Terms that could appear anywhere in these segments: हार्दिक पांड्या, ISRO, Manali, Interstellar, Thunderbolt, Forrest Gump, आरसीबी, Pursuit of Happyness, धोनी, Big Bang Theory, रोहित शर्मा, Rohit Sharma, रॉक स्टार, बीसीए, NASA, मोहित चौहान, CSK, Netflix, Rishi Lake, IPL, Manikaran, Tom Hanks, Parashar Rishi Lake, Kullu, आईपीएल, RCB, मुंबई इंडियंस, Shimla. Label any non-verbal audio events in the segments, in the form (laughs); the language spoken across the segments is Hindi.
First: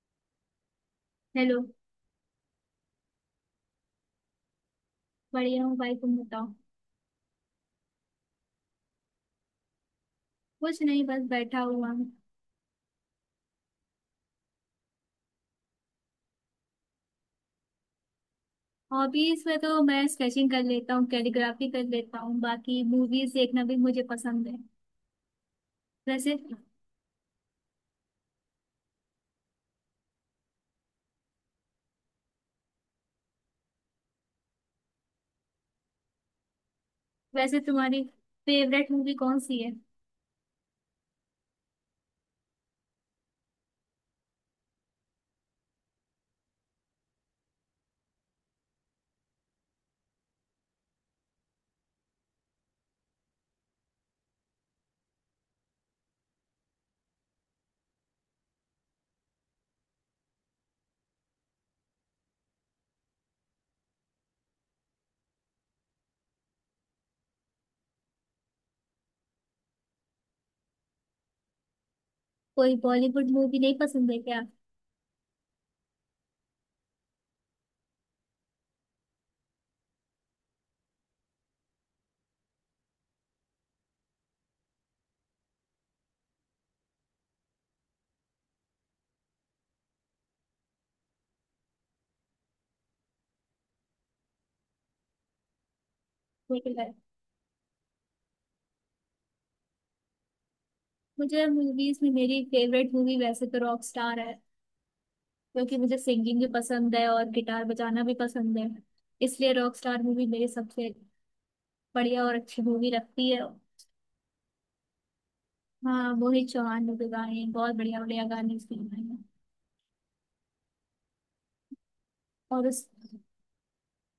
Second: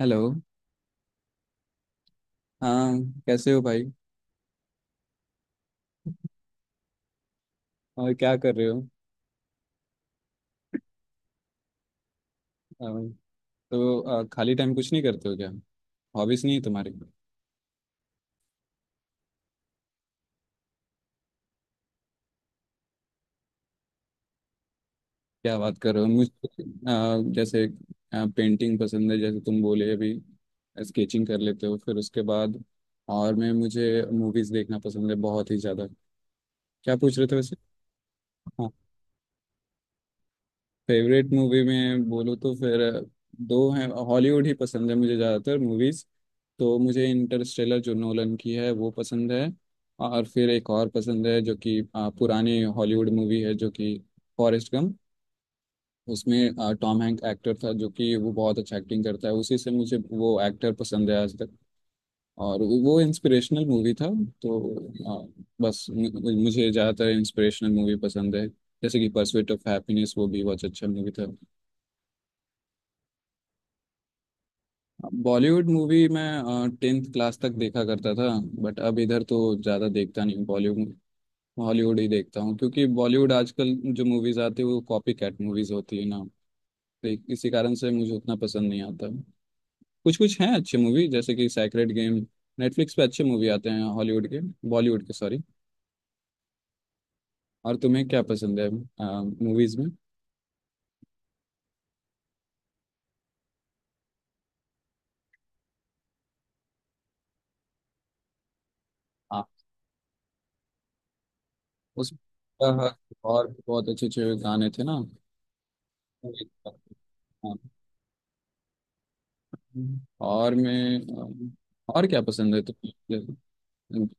हेलो। हेलो। हाँ। कैसे हो भाई? बढ़िया हूँ भाई, तुम बताओ। और क्या कर रहे हो? कुछ नहीं, बस बैठा हुआ हूँ। अ, तो खाली टाइम कुछ नहीं करते हो क्या? हॉबीज नहीं है तुम्हारी? हॉबीज में तो मैं स्केचिंग कर लेता हूँ, कैलीग्राफी कर लेता हूँ, बाकी मूवीज देखना भी मुझे पसंद है। क्या बात कर रहे हो वैसे मुझे! जैसे पेंटिंग पसंद है, जैसे तुम बोले अभी स्केचिंग कर लेते हो, फिर उसके बाद। और मैं मुझे मूवीज देखना पसंद है, बहुत ही ज़्यादा। क्या पूछ रहे थे वैसे? वैसे तुम्हारी हाँ। फेवरेट मूवी कौन सी है? फेवरेट मूवी में बोलूँ तो फिर दो हैं। हॉलीवुड ही पसंद है मुझे ज़्यादातर, मूवीज़ तो मुझे इंटरस्टेलर जो नोलन की है वो पसंद है। और फिर एक और पसंद है, जो कि पुरानी हॉलीवुड मूवी है, जो कि फॉरेस्ट गम। उसमें टॉम हैंक एक्टर था, जो कि वो बहुत अच्छा एक्टिंग करता है, उसी से मुझे वो एक्टर पसंद है आज तक। और वो इंस्पिरेशनल मूवी था। तो बस मुझे ज़्यादातर इंस्पिरेशनल मूवी पसंद है, जैसे कि परस्यूट ऑफ हैप्पीनेस, वो भी बहुत अच्छा मूवी था। कोई बॉलीवुड मूवी नहीं पसंद है क्या? बॉलीवुड मूवी मैं 10th क्लास तक देखा करता था, बट अब इधर तो ज़्यादा देखता नहीं हूँ बॉलीवुड। हॉलीवुड ही देखता हूँ, क्योंकि बॉलीवुड आजकल जो मूवीज आती है वो कॉपी कैट मूवीज होती है ना। तो इसी कारण से मुझे उतना पसंद नहीं आता। कुछ कुछ हैं अच्छे मूवी, जैसे कि सैक्रेड गेम। नेटफ्लिक्स पे अच्छे मूवी आते हैं हॉलीवुड के, बॉलीवुड के सॉरी। देखिए, और तुम्हें क्या पसंद है मूवीज में? मुझे मूवीज में मेरी फेवरेट मूवी वैसे तो रॉक स्टार है, क्योंकि मुझे सिंगिंग भी पसंद है और गिटार बजाना भी पसंद है। हाँ। इसलिए रॉक स्टार मूवी मेरी सबसे उस बढ़िया और अच्छी अ, मूवी लगती है। और बहुत अच्छे अच्छे गाने थे ना। हाँ, मोहित चौहान ने भी गाए हैं, हाँ। बहुत बढ़िया बढ़िया गाने उसके गाए हैं। और मैं और क्या पसंद है और उस तुम्हें?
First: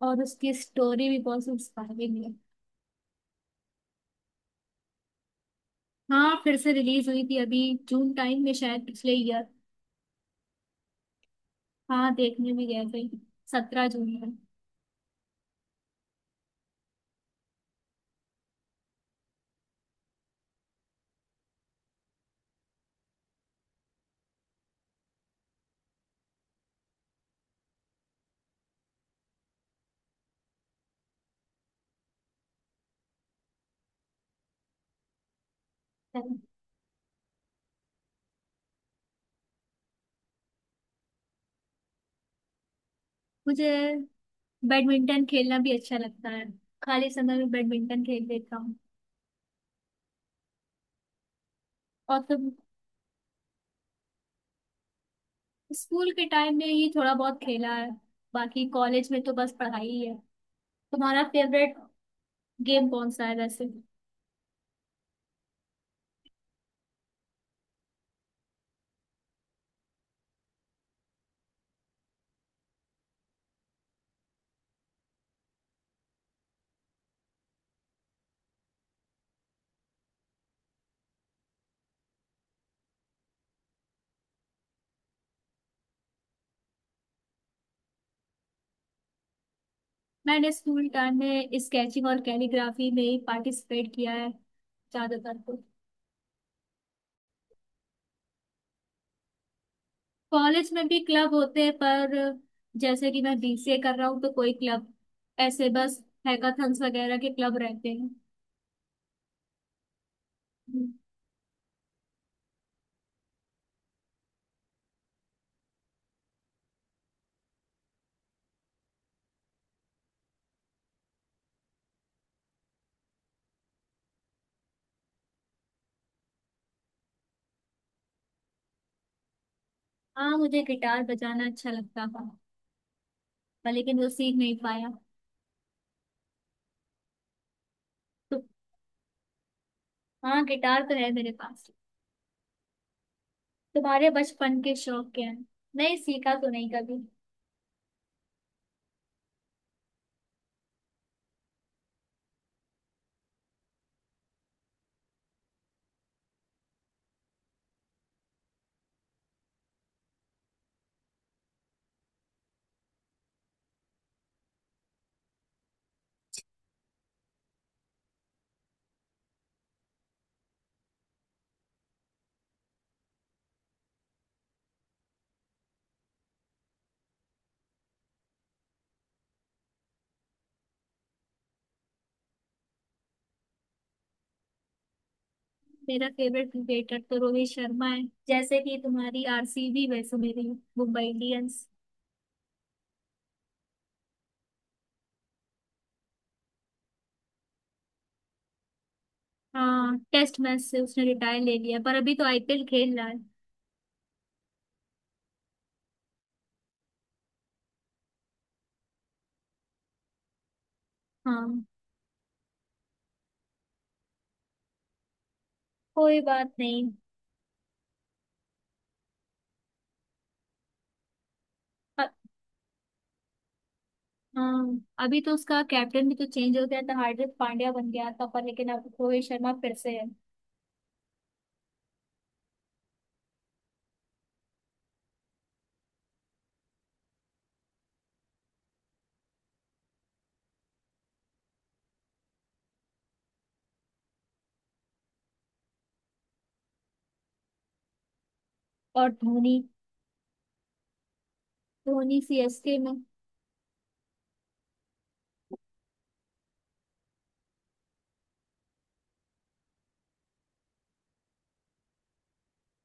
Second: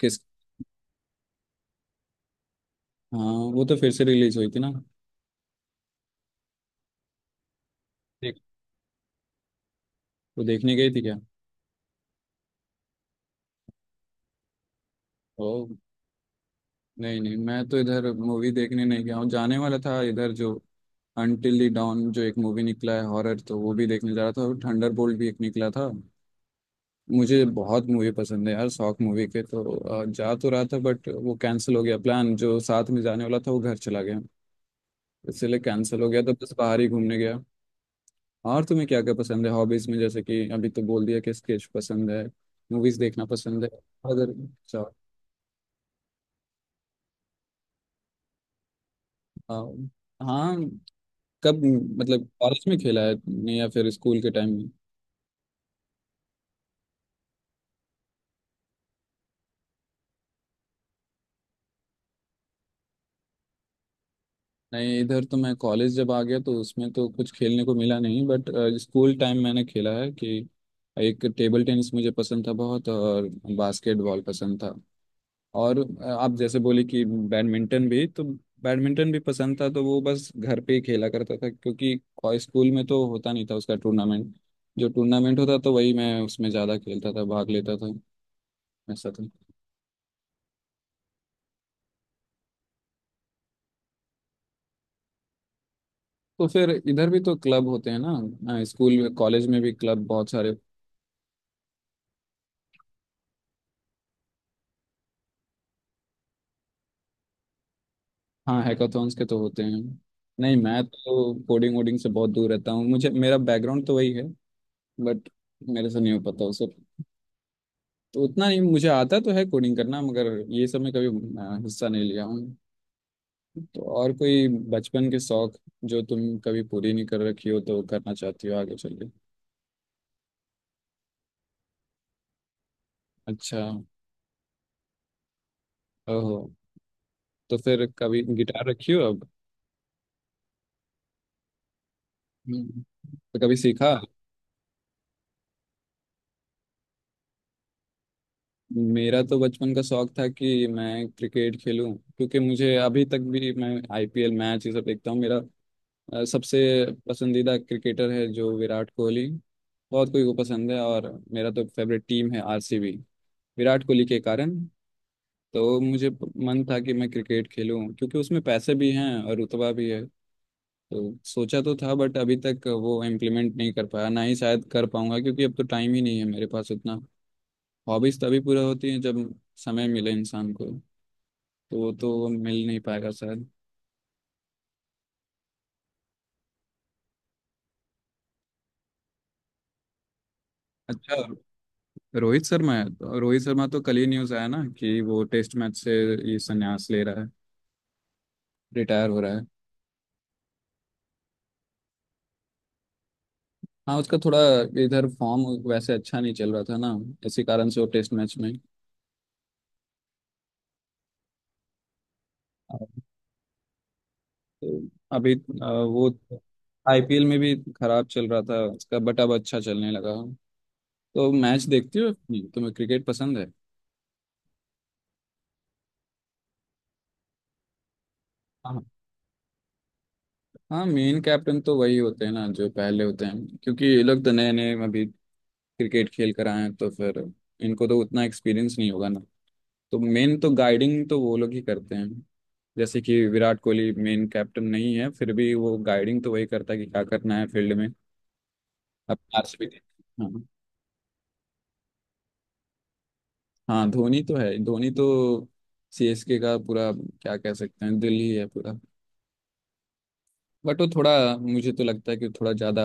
किस? और उसकी स्टोरी भी बहुत इंस्पायरिंग है। हाँ, वो तो फिर से रिलीज हुई थी ना। हाँ, फिर से रिलीज हुई थी अभी, जून देख, टाइम में शायद, पिछले ईयर। वो देखने गई थी क्या? हाँ, देखने भी गए थे। 17 जून में। ओ, नहीं नहीं, मैं तो इधर मूवी देखने नहीं गया हूँ, जाने वाला था इधर। जो अनटिल द डॉन जो एक मूवी निकला है हॉरर, तो वो भी देखने जा रहा था, और थंडरबोल्ट भी एक निकला था। मुझे बहुत मूवी पसंद है यार, शौक मूवी के। तो जा तो रहा था, बट वो कैंसिल हो गया। प्लान जो साथ में जाने वाला था, वो घर चला गया, इसलिए कैंसिल हो गया। तो बस बाहर ही घूमने गया। और तुम्हें क्या क्या पसंद है हॉबीज में? जैसे कि अभी तो बोल दिया कि स्केच पसंद है, मूवीज देखना पसंद है। मुझे अगर अच्छा बैडमिंटन खेलना भी अच्छा लगता है, खाली समय में बैडमिंटन खेल लेता हूँ। आ, हाँ। कब? और मतलब तो कॉलेज में खेला है तुमने या फिर स्कूल के टाइम में? स्कूल के टाइम में ही थोड़ा बहुत खेला है, बाकी कॉलेज में तो बस पढ़ाई ही है। तुम्हारा फेवरेट गेम कौन सा है वैसे? नहीं, इधर तो मैं कॉलेज जब आ गया तो उसमें तो कुछ खेलने को मिला नहीं, बट स्कूल टाइम मैंने खेला है कि एक टेबल टेनिस मुझे पसंद था बहुत, और बास्केटबॉल पसंद था। और आप जैसे बोले कि बैडमिंटन भी, तो बैडमिंटन भी पसंद था, तो वो बस घर पे ही खेला करता था, क्योंकि स्कूल में तो होता नहीं था उसका टूर्नामेंट। जो टूर्नामेंट होता तो वही मैं उसमें ज़्यादा खेलता था, भाग लेता था। ऐसा था। मैंने स्कूल टाइम में स्केचिंग और कैलीग्राफी में ही पार्टिसिपेट किया है ज्यादातर तो। तो फिर इधर भी तो क्लब होते हैं ना, स्कूल में कॉलेज में भी क्लब बहुत सारे। कॉलेज में भी क्लब होते हैं, पर जैसे कि मैं बीसीए कर रहा हूँ तो कोई क्लब ऐसे बस हैकाथन्स वगैरह के क्लब रहते हैं। हाँ, हैकाथॉन्स के तो होते हैं। नहीं, मैं हम्म। तो कोडिंग वोडिंग से बहुत दूर रहता हूँ, मुझे मेरा बैकग्राउंड तो वही है। बट मेरे से नहीं हो पाता उसे, तो उतना नहीं मुझे आता तो है कोडिंग करना, मगर ये सब में कभी हिस्सा नहीं लिया हूँ। तो और कोई बचपन के शौक जो तुम कभी पूरी नहीं कर रखी हो तो करना चाहती हो आगे चल के? हाँ, मुझे गिटार बजाना अच्छा लगता था, अच्छा। पर लेकिन वो सीख नहीं पाया। ओहो, तो फिर कभी तो गिटार रखी हो अब? हाँ, गिटार तो है मेरे पास। हम्म। तो कभी सीखा? तुम्हारे बचपन के शौक क्या हैं? नहीं, सीखा तो नहीं कभी। मेरा तो बचपन का शौक था कि मैं क्रिकेट खेलूं, क्योंकि मुझे अभी तक भी मैं आईपीएल मैच ये सब देखता हूँ। मेरा सबसे पसंदीदा क्रिकेटर है जो विराट कोहली, बहुत कोई को पसंद है, और मेरा तो फेवरेट टीम है आरसीबी, विराट कोहली के कारण। तो मुझे मन था कि मैं क्रिकेट खेलूं, क्योंकि उसमें पैसे भी हैं और रुतबा भी है। तो सोचा तो था, बट अभी तक वो इम्प्लीमेंट नहीं कर पाया, ना ही शायद कर पाऊंगा, क्योंकि अब तो टाइम ही नहीं है मेरे पास उतना। हॉबीज तभी पूरा होती हैं जब समय मिले इंसान को, तो वो तो मिल नहीं पाएगा शायद। मेरा फेवरेट क्रिकेटर तो रोहित शर्मा है, जैसे कि तुम्हारी आरसीबी, वैसे मेरी मुंबई अच्छा। इंडियंस। रोहित शर्मा है तो? रोहित शर्मा तो कल ही न्यूज आया ना कि वो टेस्ट मैच से ये संन्यास ले रहा है, रिटायर हो रहा है। हाँ, टेस्ट मैच से उसने रिटायर ले लिया, पर अभी तो आईपीएल खेल रहा है। हाँ, उसका थोड़ा इधर फॉर्म वैसे अच्छा नहीं चल रहा था ना, इसी कारण से वो टेस्ट मैच में। हाँ। तो अभी वो कोई बात नहीं। आईपीएल में भी खराब चल रहा था उसका, बट अब अच्छा चलने लगा। तो मैच देखती हो अ- अपनी? तुम्हें क्रिकेट पसंद है? हाँ, अभी तो उसका कैप्टन भी तो चेंज हो गया था, हार्दिक पांड्या बन गया था, पर लेकिन हाँ। अब रोहित शर्मा फिर से है। हाँ, मेन कैप्टन तो वही होते हैं ना जो पहले होते हैं, क्योंकि ये लोग तो नए नए अभी क्रिकेट खेल कर आए हैं, तो फिर इनको तो उतना एक्सपीरियंस नहीं होगा ना। तो मेन तो गाइडिंग तो वो लोग ही करते हैं। जैसे कि विराट कोहली मेन कैप्टन नहीं है, फिर भी वो गाइडिंग तो वही करता है कि क्या करना है फील्ड में। और अपना धोनी आरसीबी। धोनी सीएसके में। हाँ, धोनी तो है। धोनी तो सीएसके का पूरा, क्या कह सकते हैं, दिल ही है पूरा। बट वो थोड़ा, मुझे तो लगता है कि थोड़ा ज्यादा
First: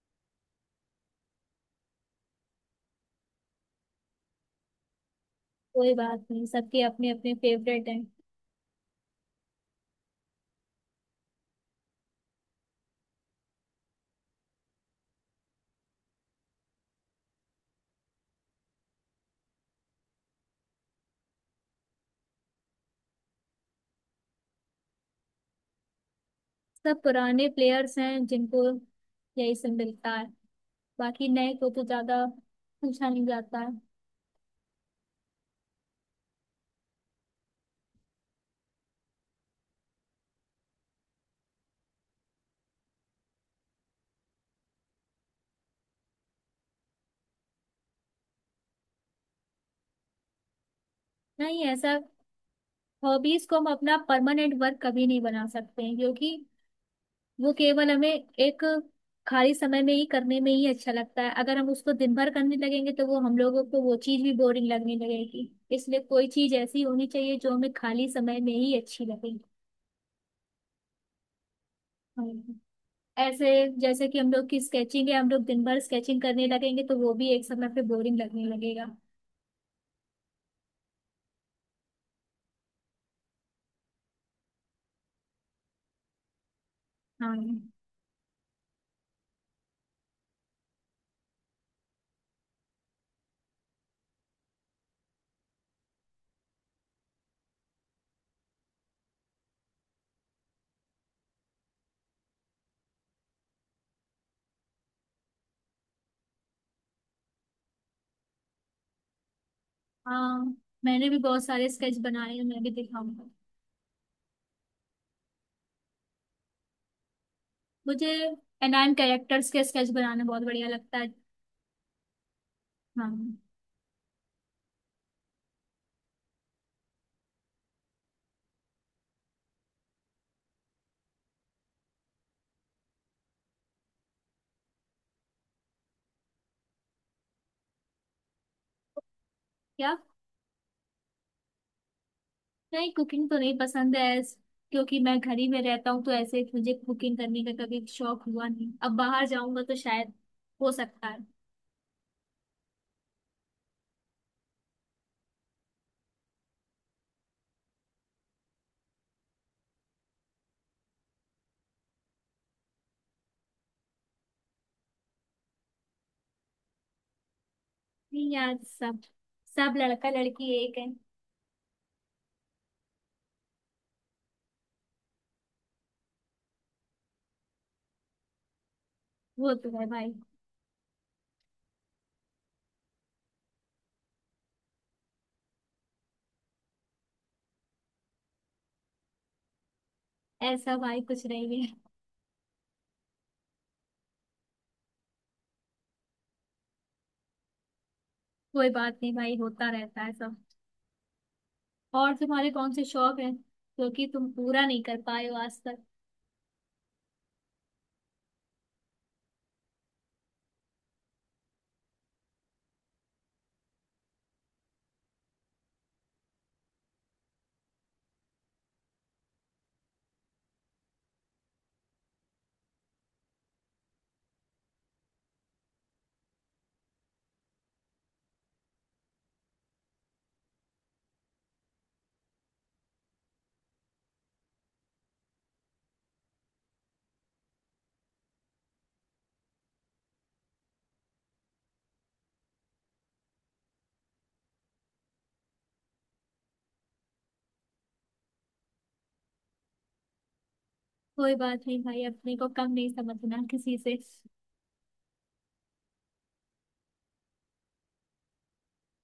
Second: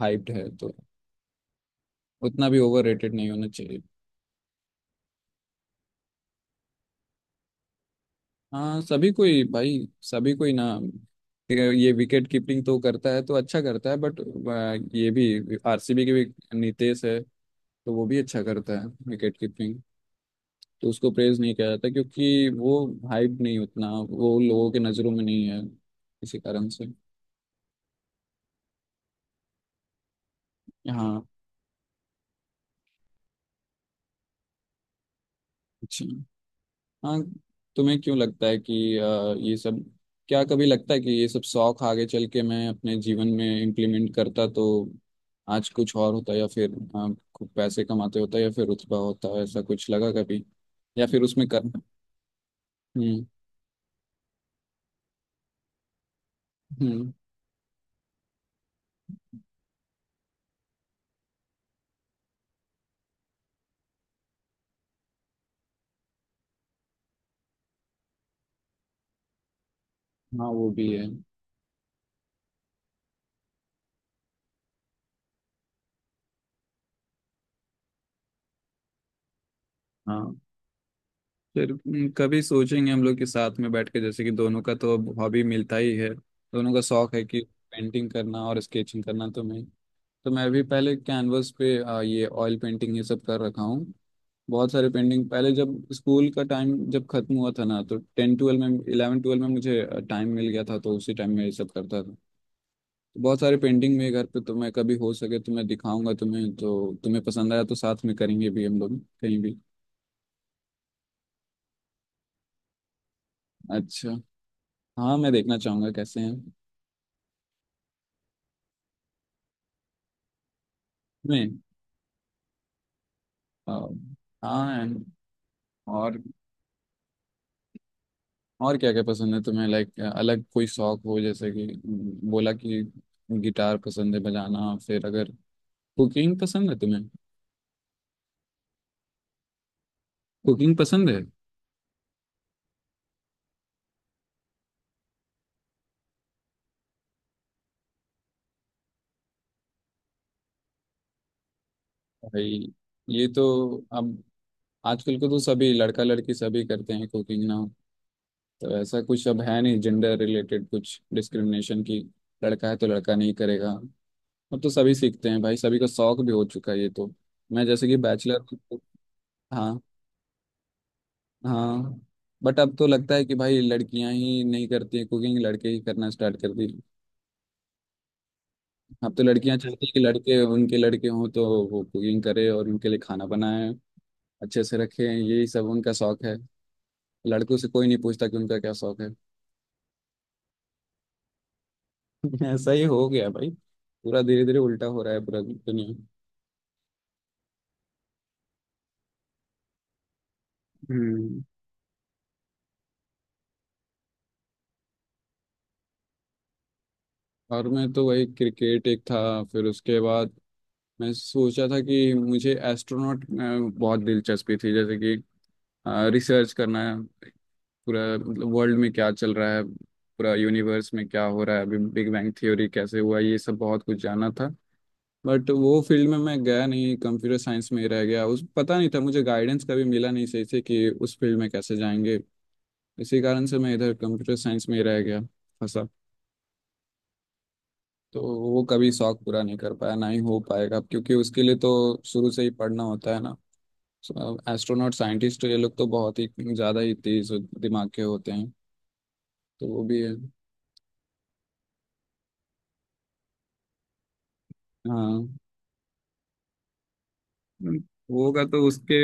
हाइप्ड है, तो उतना भी ओवर रेटेड नहीं होना चाहिए। कोई बात नहीं, सबके अपने अपने फेवरेट हैं। हाँ, सभी कोई भाई, सभी कोई ना। ये विकेट कीपिंग तो करता है तो अच्छा करता है, बट ये भी आरसीबी के भी नितेश है, तो वो भी अच्छा करता है विकेट कीपिंग, तो उसको प्रेज नहीं किया जाता, क्योंकि वो हाइप नहीं उतना, वो लोगों के नजरों में नहीं है, इसी कारण से। सब पुराने प्लेयर्स हैं जिनको यही सब मिलता है, हाँ। बाकी नए को तो ज्यादा पूछा नहीं जाता है। अच्छा। हाँ। तुम्हें क्यों लगता है कि ये सब, क्या कभी लगता है कि ये सब शौक आगे चल के मैं अपने जीवन में इम्प्लीमेंट करता तो आज कुछ और होता, या फिर खूब पैसे कमाते होता या फिर रुतबा होता, ऐसा कुछ लगा कभी? या फिर उसमें नहीं, कर? ऐसा हम्म। हॉबीज को हम अपना परमानेंट वर्क कभी नहीं बना सकते हैं, क्योंकि हम्म। वो केवल हमें एक खाली समय में ही करने में ही अच्छा लगता है। अगर हम उसको दिन भर करने लगेंगे तो वो हम लोगों को वो चीज भी बोरिंग लगने लगेगी। इसलिए कोई चीज ऐसी होनी चाहिए जो हमें खाली समय में ही अच्छी लगे। हाँ, वो भी है। हम्म। ऐसे जैसे कि हम लोग की स्केचिंग है, हम लोग दिन भर स्केचिंग करने लगेंगे तो वो भी एक समय पे बोरिंग लगने लगेगा। हाँ, फिर कभी सोचेंगे हम लोग के साथ में बैठ के। जैसे कि दोनों का तो अब हॉबी मिलता ही है, दोनों का शौक है कि हाँ। पेंटिंग करना और स्केचिंग करना। तो मैं भी पहले कैनवस पे ये ऑयल पेंटिंग ये सब कर रखा हूँ। बहुत सारे पेंटिंग पहले, जब स्कूल का टाइम जब खत्म हुआ था ना, तो टेन ट्वेल्व में, इलेवन ट्वेल्व में मुझे टाइम मिल गया था, तो उसी टाइम में ये सब करता था। तो बहुत सारे पेंटिंग मेरे घर पे, तो मैं कभी हो सके तो मैं दिखाऊंगा तुम्हें, तो तुम्हें पसंद आया तो साथ में करेंगे भी हम लोग कहीं भी। हाँ, मैंने भी बहुत सारे स्केच बनाए हैं, मैं भी दिखाऊंगा। अच्छा। हाँ, मैं देखना चाहूंगा कैसे हैं। मुझे एनाइम कैरेक्टर्स के स्केच बनाना बहुत बढ़िया लगता है। मैं हाँ। आ, हाँ। और और क्या क्या पसंद है तुम्हें? लाइक अलग कोई शौक हो, जैसे कि बोला कि गिटार पसंद है बजाना, फिर अगर कुकिंग पसंद है तुम्हें? क्या? कुकिंग पसंद है? नहीं, कुकिंग तो नहीं पसंद है। क्योंकि मैं घर ही में रहता हूँ तो ऐसे मुझे कुकिंग करने का कभी शौक हुआ नहीं, अब बाहर जाऊंगा तो शायद हो सकता है। भाई, ये तो अब आजकल को तो सभी लड़का लड़की सभी करते हैं कुकिंग ना। तो ऐसा कुछ अब है नहीं जेंडर रिलेटेड कुछ डिस्क्रिमिनेशन की, लड़का है तो लड़का नहीं करेगा। अब तो सभी सीखते हैं भाई, सभी का शौक भी हो चुका है ये तो। मैं जैसे कि नहीं बैचलर। यार, सब सब हाँ। लड़का लड़की एक है। हाँ, बट अब तो लगता है कि भाई लड़कियां ही नहीं करती हैं कुकिंग, लड़के ही करना स्टार्ट कर दी। अब तो वो लड़कियां तो चाहती है हैं कि भाई। लड़के उनके, लड़के हों तो वो कुकिंग करे और उनके लिए खाना बनाए, अच्छे से रखें, यही सब उनका शौक है। लड़कों से कोई नहीं पूछता कि उनका क्या शौक है। ऐसा भाई कुछ नहीं है। (laughs) ऐसा ही हो गया भाई, पूरा धीरे धीरे उल्टा हो रहा है पूरा दुनिया। कोई बात नहीं भाई, होता रहता है सब। हम्म। और तुम्हारे कौन से शौक है, क्योंकि तुम पूरा नहीं कर पाए हो आज तक? और मैं तो वही क्रिकेट एक था, फिर उसके बाद मैं सोचा था कि मुझे एस्ट्रोनॉट बहुत दिलचस्पी थी, जैसे कि रिसर्च करना है, पूरा मतलब वर्ल्ड में क्या चल रहा है, पूरा यूनिवर्स में क्या हो रहा है, अभी बिग बैंग थ्योरी कैसे हुआ, ये सब बहुत कुछ जाना था। बट वो फील्ड में मैं गया नहीं, कंप्यूटर साइंस में ही रह गया, उस पता नहीं था, मुझे गाइडेंस कभी मिला नहीं सही से कि उस फील्ड में कैसे जाएंगे, इसी कारण से मैं इधर कंप्यूटर साइंस में ही रह गया, फंसा। तो वो कभी शौक पूरा नहीं कर पाया, ना ही हो पाएगा, क्योंकि उसके लिए तो शुरू से ही पढ़ना होता है ना। एस्ट्रोनॉट, साइंटिस्ट ये लोग तो बहुत ही ज़्यादा ही तेज दिमाग के होते हैं, तो वो भी है। कोई बात नहीं भाई, अपने को कम नहीं समझना किसी से। हाँ। हम्म, होगा तो उसके,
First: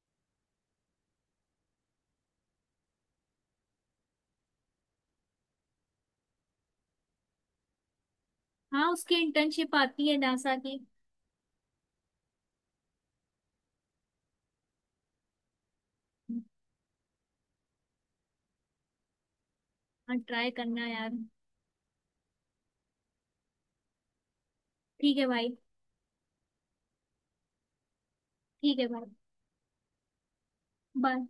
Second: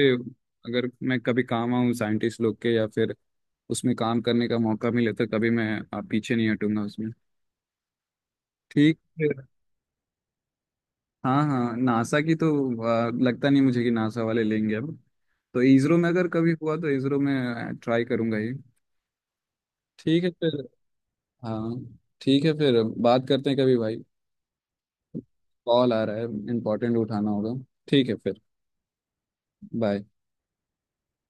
अगर मैं कभी काम आऊँ साइंटिस्ट लोग के या फिर उसमें काम करने का मौका मिले, तो कभी मैं पीछे नहीं हटूंगा उसमें। हाँ, ठीक उसकी है। इंटर्नशिप आती है नासा की। हाँ। हाँ, नासा की तो लगता नहीं मुझे कि नासा वाले लेंगे अब, तो इसरो में अगर कभी हुआ तो इसरो में ट्राई करूंगा ही। हाँ, ठीक है ट्राई फिर। करना यार। हाँ। ठीक है फिर, बात करते हैं कभी भाई। ठीक है भाई। कॉल आ रहा है, इम्पोर्टेंट, उठाना होगा। ठीक है फिर। ठीक है भाई। बाय। बाय।